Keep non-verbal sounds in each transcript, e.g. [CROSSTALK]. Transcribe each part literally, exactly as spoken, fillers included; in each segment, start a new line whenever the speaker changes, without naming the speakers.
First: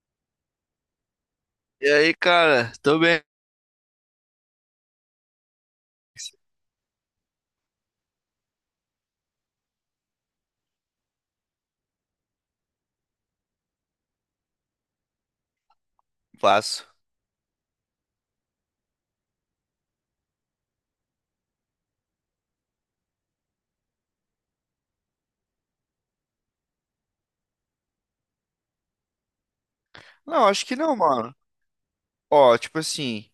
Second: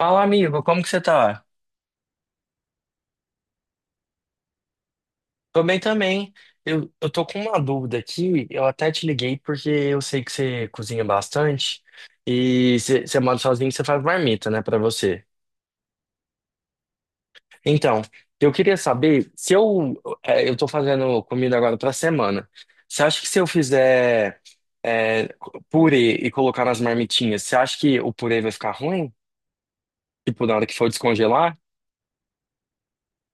Fala, amigo, como que você tá?
E aí, cara? Tô bem,
Tô bem também. Eu, eu tô com uma dúvida aqui, eu até te liguei porque eu sei que você cozinha bastante e você você mora sozinho, você faz marmita, né, pra você.
passo.
Então, eu queria saber se eu é, eu tô fazendo comida agora pra semana. Você acha que se eu fizer é, purê e colocar nas marmitinhas, você acha que o purê vai ficar ruim? Tipo,
Não,
na
acho
hora que
que
for
não, mano.
descongelar?
Ó, tipo assim,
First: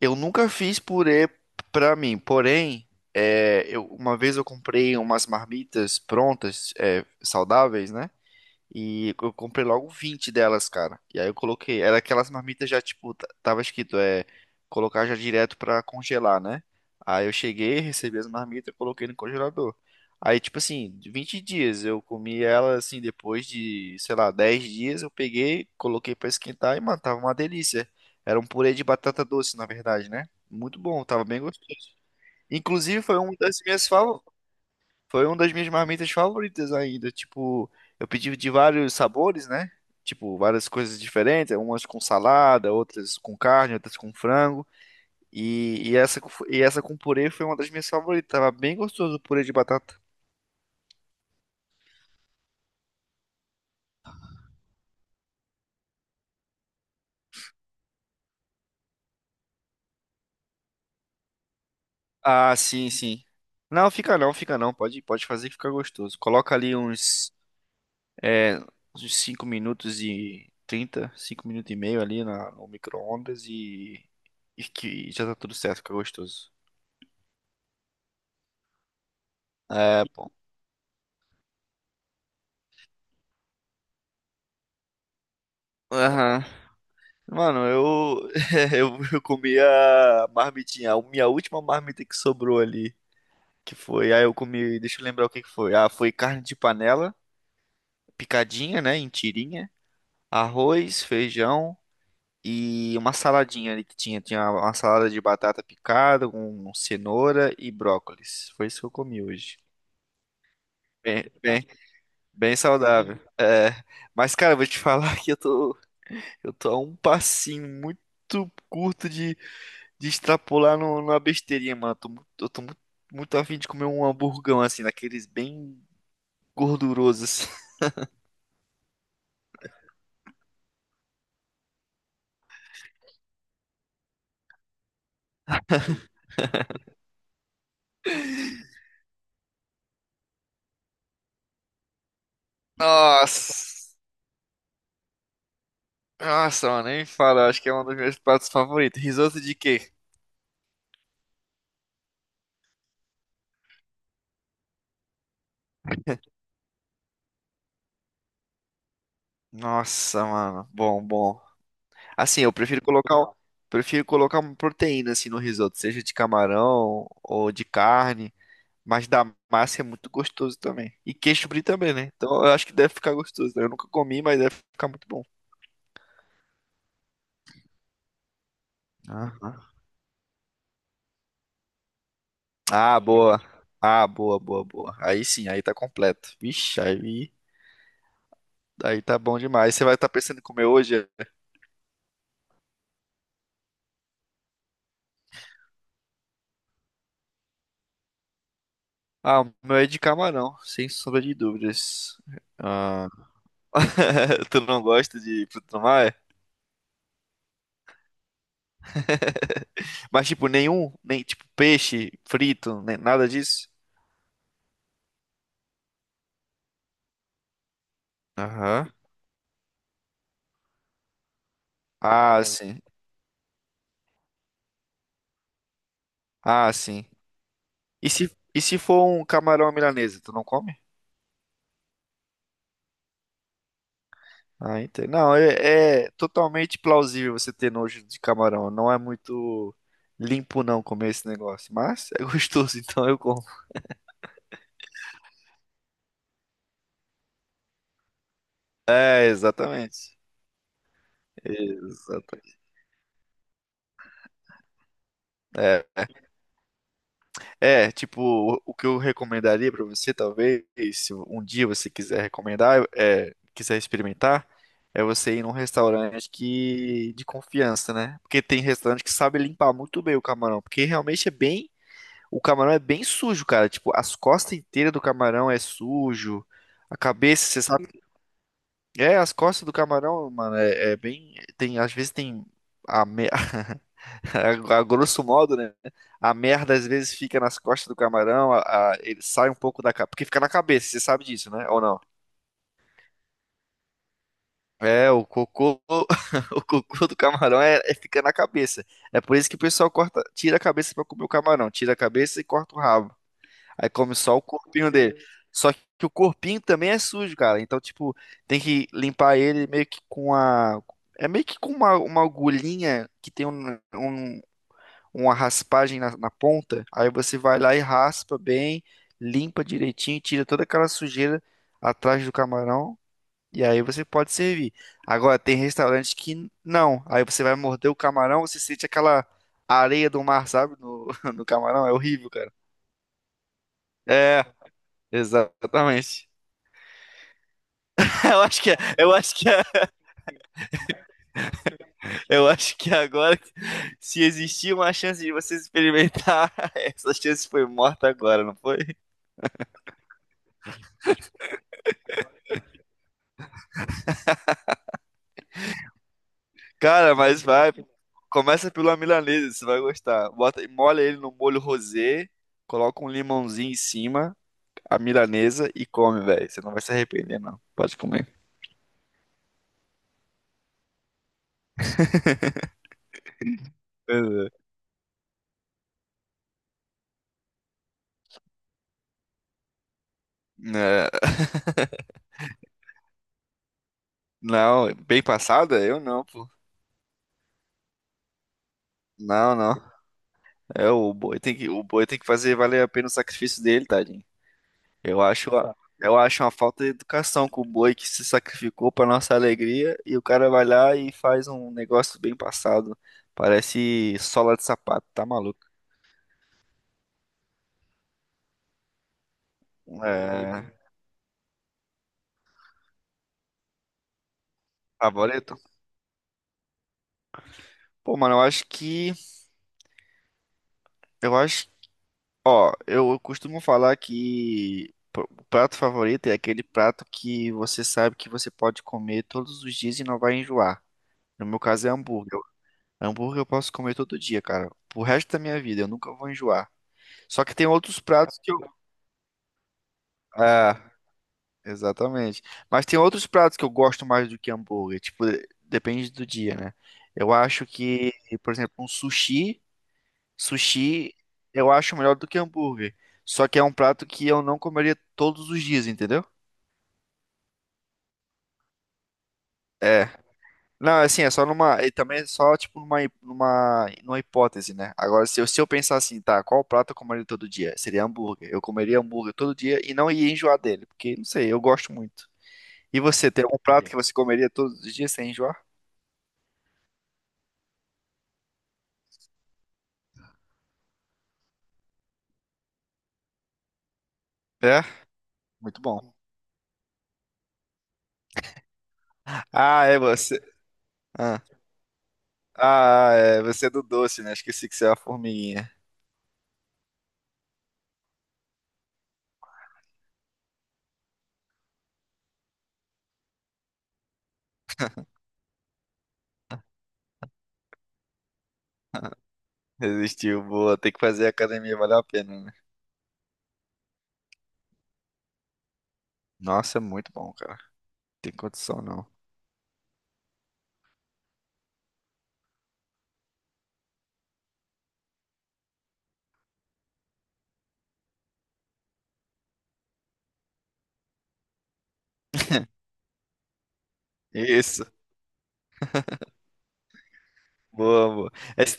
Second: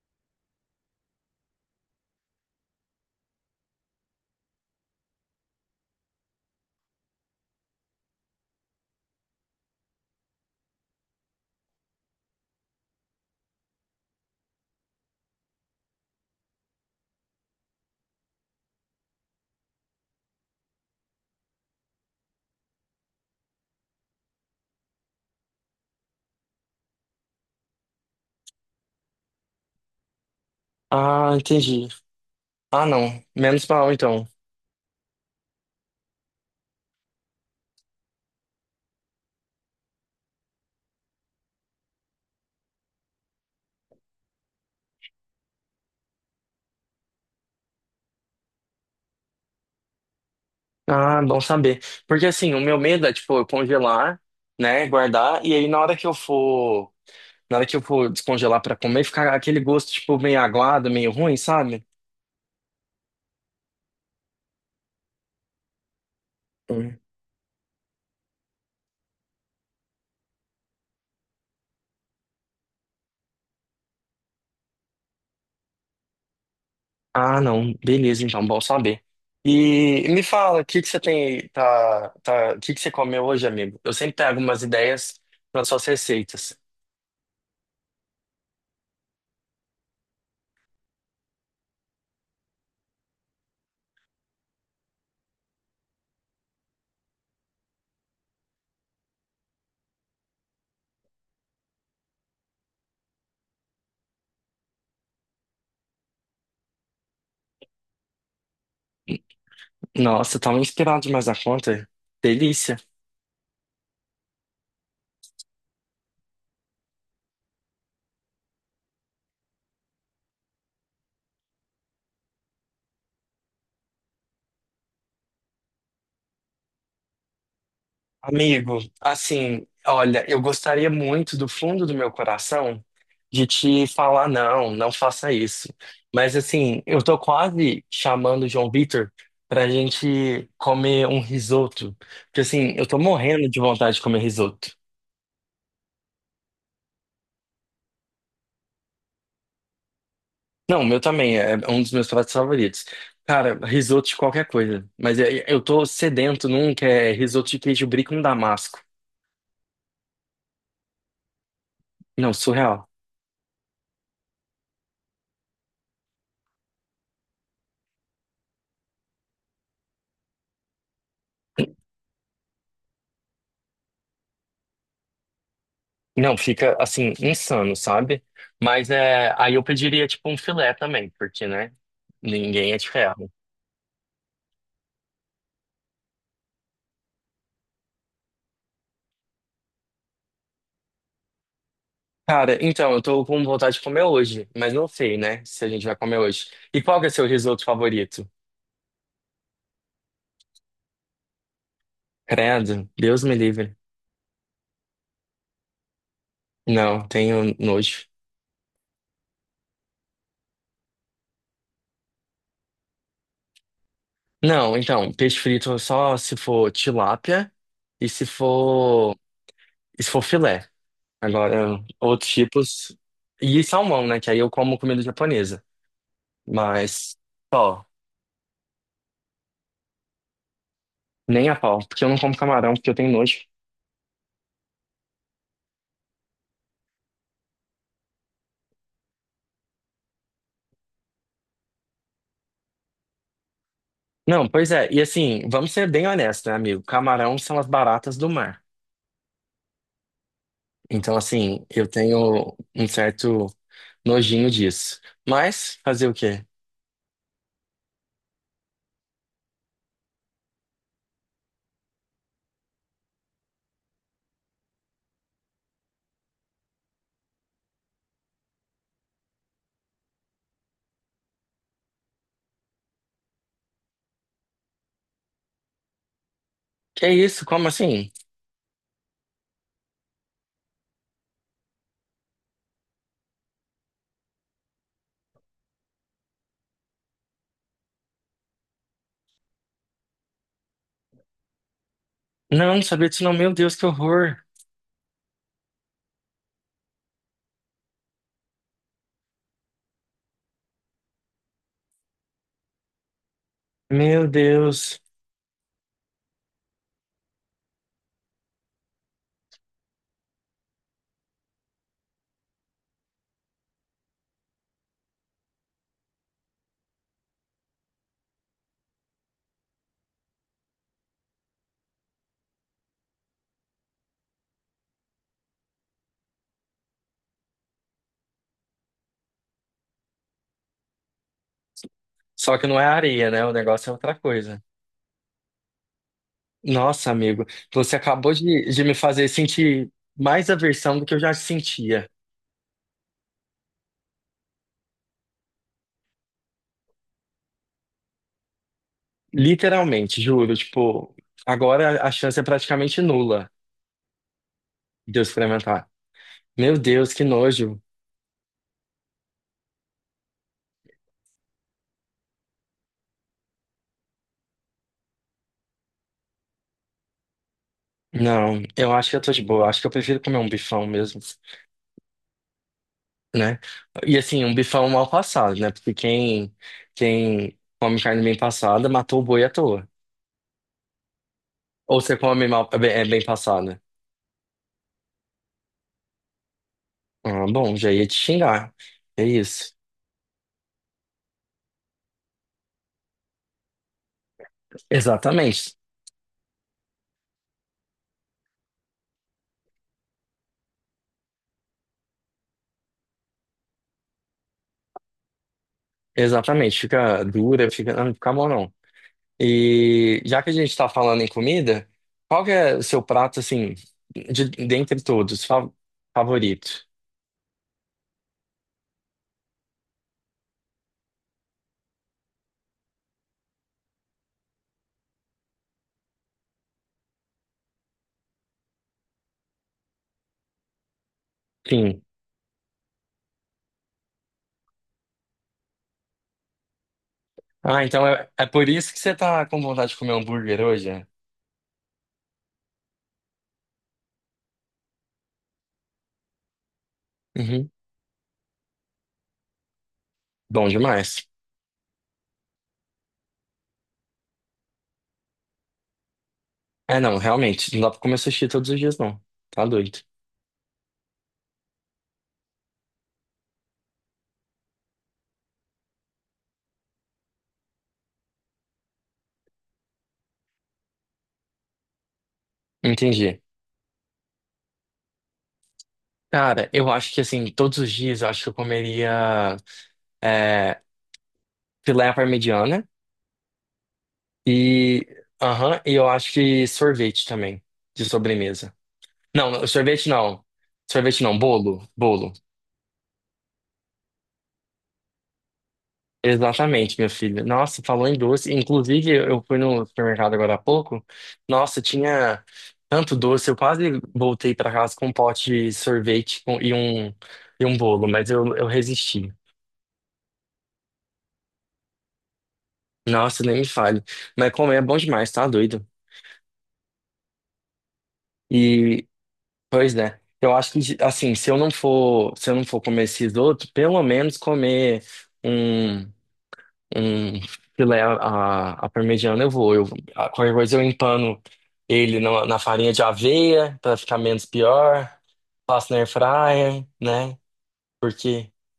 eu nunca fiz purê pra mim, porém, é, eu, uma vez eu comprei umas marmitas prontas, é, saudáveis, né? E eu comprei logo vinte delas, cara. E aí eu coloquei. Era aquelas marmitas já, tipo, t- tava escrito, é. Colocar já direto pra congelar, né? Aí eu cheguei, recebi as marmitas, coloquei no congelador. Aí, tipo assim, de vinte dias eu comi ela, assim, depois de, sei lá, dez dias eu peguei, coloquei pra esquentar e, mano, tava uma delícia. Era um purê de batata doce, na verdade, né? Muito bom, tava
Ah,
bem
entendi.
gostoso.
Ah,
Inclusive, foi
não.
uma das
Menos
minhas
mal,
fa-
então.
foi uma das minhas marmitas favoritas ainda. Tipo, eu pedi de vários sabores, né? Tipo, várias coisas diferentes, umas com salada, outras com carne, outras com frango. E, e essa, com- e essa com purê foi uma das minhas favoritas. Tava bem gostoso o purê de batata.
Ah, bom saber. Porque assim, o meu medo é, tipo, eu congelar, né, guardar, e aí na hora que eu for, na hora que eu for descongelar pra comer, ficar aquele gosto, tipo, meio aguado, meio ruim, sabe?
Ah, sim, sim. Não, fica não, fica não. Pode, pode fazer que fica gostoso. Coloca ali
Hum.
uns, é, uns cinco minutos e trinta cinco minutos e meio ali na, no micro-ondas e, e, que já tá tudo certo, fica gostoso.
Ah, não. Beleza, então, bom saber.
É,
E me
pô.
fala, o que que você tem, tá, tá, o que que você comeu hoje, amigo? Eu sempre pego umas ideias para suas
Aham.
receitas.
Mano, eu, [LAUGHS] eu, eu comi a marmitinha, a minha última marmita que sobrou ali, que foi, aí eu comi, deixa eu lembrar o que que foi. Ah, foi carne de panela, picadinha, né, em tirinha, arroz, feijão e uma saladinha ali que tinha, tinha uma salada de batata picada com cenoura e brócolis. Foi isso que eu comi hoje.
Nossa, tá me inspirado
Bem,
demais a
bem,
conta.
bem
Delícia.
saudável. É, mas cara, eu vou te [LAUGHS] falar que eu tô, eu tô a um passinho muito curto de de extrapolar no, numa besteirinha, mano. Eu tô, mu- eu tô mu- muito afim de comer um hamburgão, assim, daqueles bem gordurosos. assim.
Amigo, assim, olha, eu gostaria muito do fundo do meu coração de te falar não, não faça isso. Mas assim, eu tô quase chamando o João Vitor pra gente comer um risoto, porque assim,
[LAUGHS]
eu tô morrendo de
Nossa!
vontade de comer risoto.
Nossa, mano, nem fala. Acho que é um dos meus pratos favoritos. Risoto de quê?
Não, o meu também é um dos meus pratos favoritos. Cara, risoto de qualquer coisa, mas eu eu tô sedento num que é risoto de queijo brie com damasco.
Nossa, mano. Bom, bom.
Não,
Assim, eu prefiro
surreal.
colocar, um- prefiro colocar uma proteína, assim, no risoto. Seja de camarão ou de carne. Mas da massa é muito gostoso também. E queijo brie também, né? Então eu acho que deve ficar gostoso. né? Eu nunca comi, mas deve ficar muito bom.
Não, fica assim, insano, sabe? Mas é, aí eu
Aham.
pediria tipo um filé também, porque, né? Ninguém é de
Ah,
ferro.
boa. Ah, boa, boa, boa. Aí sim, aí tá completo. Vixe, aí, aí tá bom demais. Você vai estar pensando em comer hoje?
Cara, então, eu tô com vontade de comer hoje, mas não sei, né, se a gente vai comer hoje. E qual que é o seu risoto favorito?
Ah, o meu é de camarão, sem sombra de dúvidas.
Credo,
Ah,
Deus me livre.
[LAUGHS] tu não gosta de fruto do mar?
Não, tenho nojo.
Mas tipo, nenhum, nem tipo peixe frito, nem nada disso?
Não, então, peixe frito só se for tilápia e se
Aham.
for, e se for filé. Agora, outros
Ah, sim.
tipos. E salmão, né, que aí eu como comida japonesa.
Ah, sim.
Mas, só.
E se, e se for um camarão à milanesa, tu não come?
Nem a pau, porque eu não como camarão, porque eu tenho nojo.
Ah, entendo. Não, é, é totalmente plausível você ter nojo de camarão. Não é muito limpo não comer esse negócio, mas é gostoso, [LAUGHS] então eu como.
Não, pois é, e assim, vamos ser bem honestos, né, amigo? Camarão são as baratas do mar.
É, exatamente.
Então, assim, eu tenho
Exatamente.
um certo nojinho disso. Mas,
É,
fazer o quê?
é, tipo, o, o que eu recomendaria pra você, talvez, se um dia você quiser recomendar, é, quiser experimentar, é você ir num restaurante que de confiança, né? Porque tem restaurante que sabe limpar muito bem o camarão, porque realmente é bem O camarão é bem sujo, cara. Tipo, as costas inteiras do camarão é sujo. A
Que é isso?
cabeça, você
Como
sabe.
assim?
É, as costas do camarão, mano, é, é bem. Tem, às vezes tem. A, me... [LAUGHS] a, a grosso modo, né? A merda às vezes fica nas costas do camarão. a- a- ele sai um pouco da. ca- Porque fica na cabeça, você sabe disso, né? Ou não?
Não, não sabia disso não. Meu Deus, que horror.
É, o cocô, [LAUGHS] o cocô do camarão é, é- fica na cabeça. É por isso que o pessoal corta, tira a cabeça pra comer o camarão, tira a cabeça e corta o rabo. Aí come
Meu
só o corpinho
Deus.
dele. Só que o corpinho também é sujo, cara. Então, tipo, tem que limpar ele meio que com a. É meio que com uma, uma agulhinha que tem um, um- uma raspagem na, na ponta. Aí você vai lá e raspa bem, limpa direitinho, tira toda aquela sujeira atrás do camarão. E aí você pode servir. Agora, tem restaurante que não. Aí você vai morder o camarão, você sente aquela areia do mar, sabe? No, [LAUGHS] no camarão. É horrível, cara.
Só que não é areia, né? O negócio é outra
É.
coisa.
Exatamente.
Nossa, amigo, você
[LAUGHS]
acabou
Eu acho
de,
que,
de me
eu
fazer
acho que,
sentir mais aversão do que eu já sentia.
eu acho que agora, se existia uma chance de você experimentar, [LAUGHS] essa chance foi morta agora, não foi?
Literalmente, juro. Tipo, agora a chance é praticamente nula de eu experimentar. Meu Deus,
Cara,
que
mas vai,
nojo.
começa pela milanesa, você vai gostar. Bota, molha ele no molho rosé, coloca um limãozinho em cima, a milanesa e come, velho. Você não vai se arrepender, não. Pode comer.
Não, eu acho que eu tô de boa. Acho que eu prefiro comer um bifão mesmo, né? E assim,
Pois
um bifão mal passado, né? Porque quem, quem come carne bem passada matou o boi à toa.
é. É,
Ou você come mal, é bem, é bem passada.
Não, bem passada? Eu não, pô.
Ah, bom, já ia te xingar. É
Não,
isso.
não. É o boi tem que, o boi tem que fazer valer a pena o sacrifício dele, tadinho. Eu acho,
Exatamente.
a- eu acho uma falta de educação com o boi que se sacrificou para nossa alegria e o cara vai lá e faz um negócio bem passado. Parece sola de sapato, tá maluco?
Exatamente. Fica dura, fica, não não fica bom, não. E já que a
É,
gente tá falando em comida, qual que é o seu prato, assim, de, dentre todos,
Favorito.
fa- favorito?
Pô, mano, eu acho que, eu acho, ó, eu, eu costumo falar que pr- o prato favorito é aquele prato que você sabe que você pode comer todos os dias e não vai enjoar. No meu caso é
Sim.
hambúrguer. Eu- Hambúrguer eu posso comer todo dia, cara. Pro resto da minha vida, eu nunca vou enjoar. Só que tem
Ah,
outros
então é,
pratos
é
que eu.
por isso que você tá com vontade de comer um hambúrguer hoje? É?
É, exatamente. Mas tem outros pratos que eu gosto mais do que hambúrguer. Tipo, de- depende do dia, né? Eu acho
Uhum.
que, por exemplo, um sushi.
Bom
Sushi
demais.
eu acho melhor do que hambúrguer. Só que é um prato que eu não comeria todos os dias, entendeu?
É, não, realmente, não dá pra comer sushi todos os dias, não. Tá doido.
É. Não, assim, é só numa. E também é só, tipo, numa, hi- numa, numa hipótese, né? Agora, se eu, se eu pensar assim, tá, qual prato eu comeria todo dia? Seria hambúrguer. Eu comeria hambúrguer todo dia e não ia enjoar dele, porque, não sei, eu gosto muito. E você,
Entendi.
tem algum prato que você comeria todos os dias sem enjoar?
Cara, eu acho que, assim, todos os dias eu acho que eu comeria é, filé à parmegiana
É?
e,
Muito
aham, e eu
bom.
acho que sorvete também, de sobremesa. Não,
Ah, é
sorvete
você.
não. Sorvete não,
Ah,
bolo. Bolo.
ah, é, você é do doce, né? Esqueci que você é uma formiguinha.
Exatamente, meu filho. Nossa, falou em doce. Inclusive, eu fui no supermercado agora há pouco. Nossa, tinha tanto doce. Eu quase voltei para casa com um pote de sorvete com- e um, e um bolo, mas eu, eu resisti.
Resistiu, boa. Tem que fazer academia, valeu a pena, né?
Nossa, nem me fale. Mas comer é bom demais, tá doido?
Nossa, muito bom, cara. Tem condição, não.
E, pois é. Eu acho que, assim, se eu não for, se eu não for comer esses outros, pelo menos comer. um. um filé à à- à parmegiana, eu vou. Eu, a- qualquer coisa eu empano ele na, na farinha de aveia pra ficar menos
Isso,
pior. Faço na air fryer, né?
boa, boa.
Porque,
É, Você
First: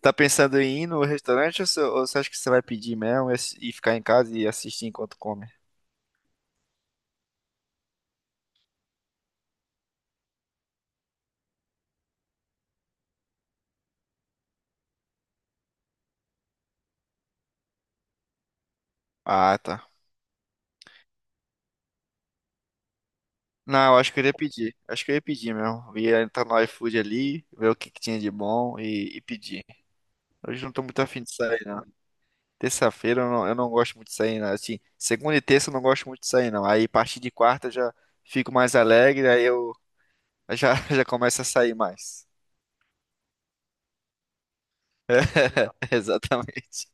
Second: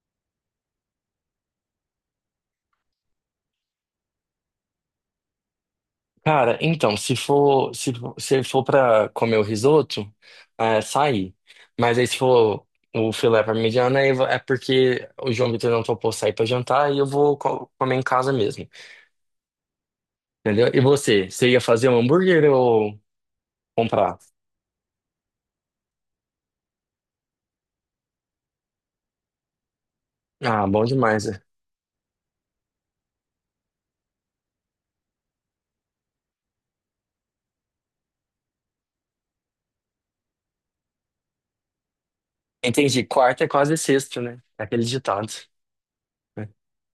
tá pensando em ir no restaurante ou você, ou você acha que você vai pedir mesmo e assi- e ficar em casa e assistir enquanto come?
cara, então, se for, se, for- se for pra comer o risoto, é sair. Mas aí se for o filé parmegiana, aí vo- é porque o João Vitor não topou sair pra jantar e eu vou co- comer em casa mesmo.
Ah, tá.
Entendeu? E você? Você ia fazer um hambúrguer ou
Não, eu acho
comprar?
que eu ia pedir. Acho que eu ia pedir mesmo. Ia entrar no iFood ali, ver o que que tinha de bom e, e pedir. Hoje
Ah,
não tô
bom
muito afim
demais.
de
Né?
sair, não. Terça-feira eu não, eu não gosto muito de sair, não. Assim, segunda e terça eu não gosto muito de sair, não. Aí, a partir de quarta eu já fico mais alegre, aí eu já, [LAUGHS] já começo a sair mais.
Entendi. Quarta é quase sexta, né? É aquele ditado.
[LAUGHS]
Né?
Exatamente.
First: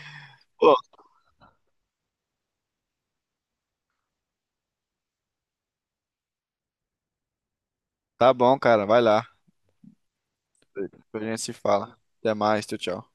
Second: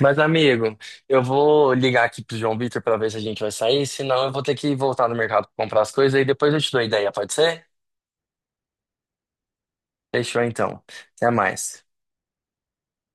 Mas,
Pô,
amigo, eu vou ligar aqui pro João Vitor pra ver se a gente vai sair, senão eu vou ter que voltar no mercado pra comprar as coisas e depois eu te dou a ideia, pode ser?
tá bom, cara. Vai lá.
Fechou então.
Depois a
Até
gente se
mais.
fala. Até mais. Tchau, tchau.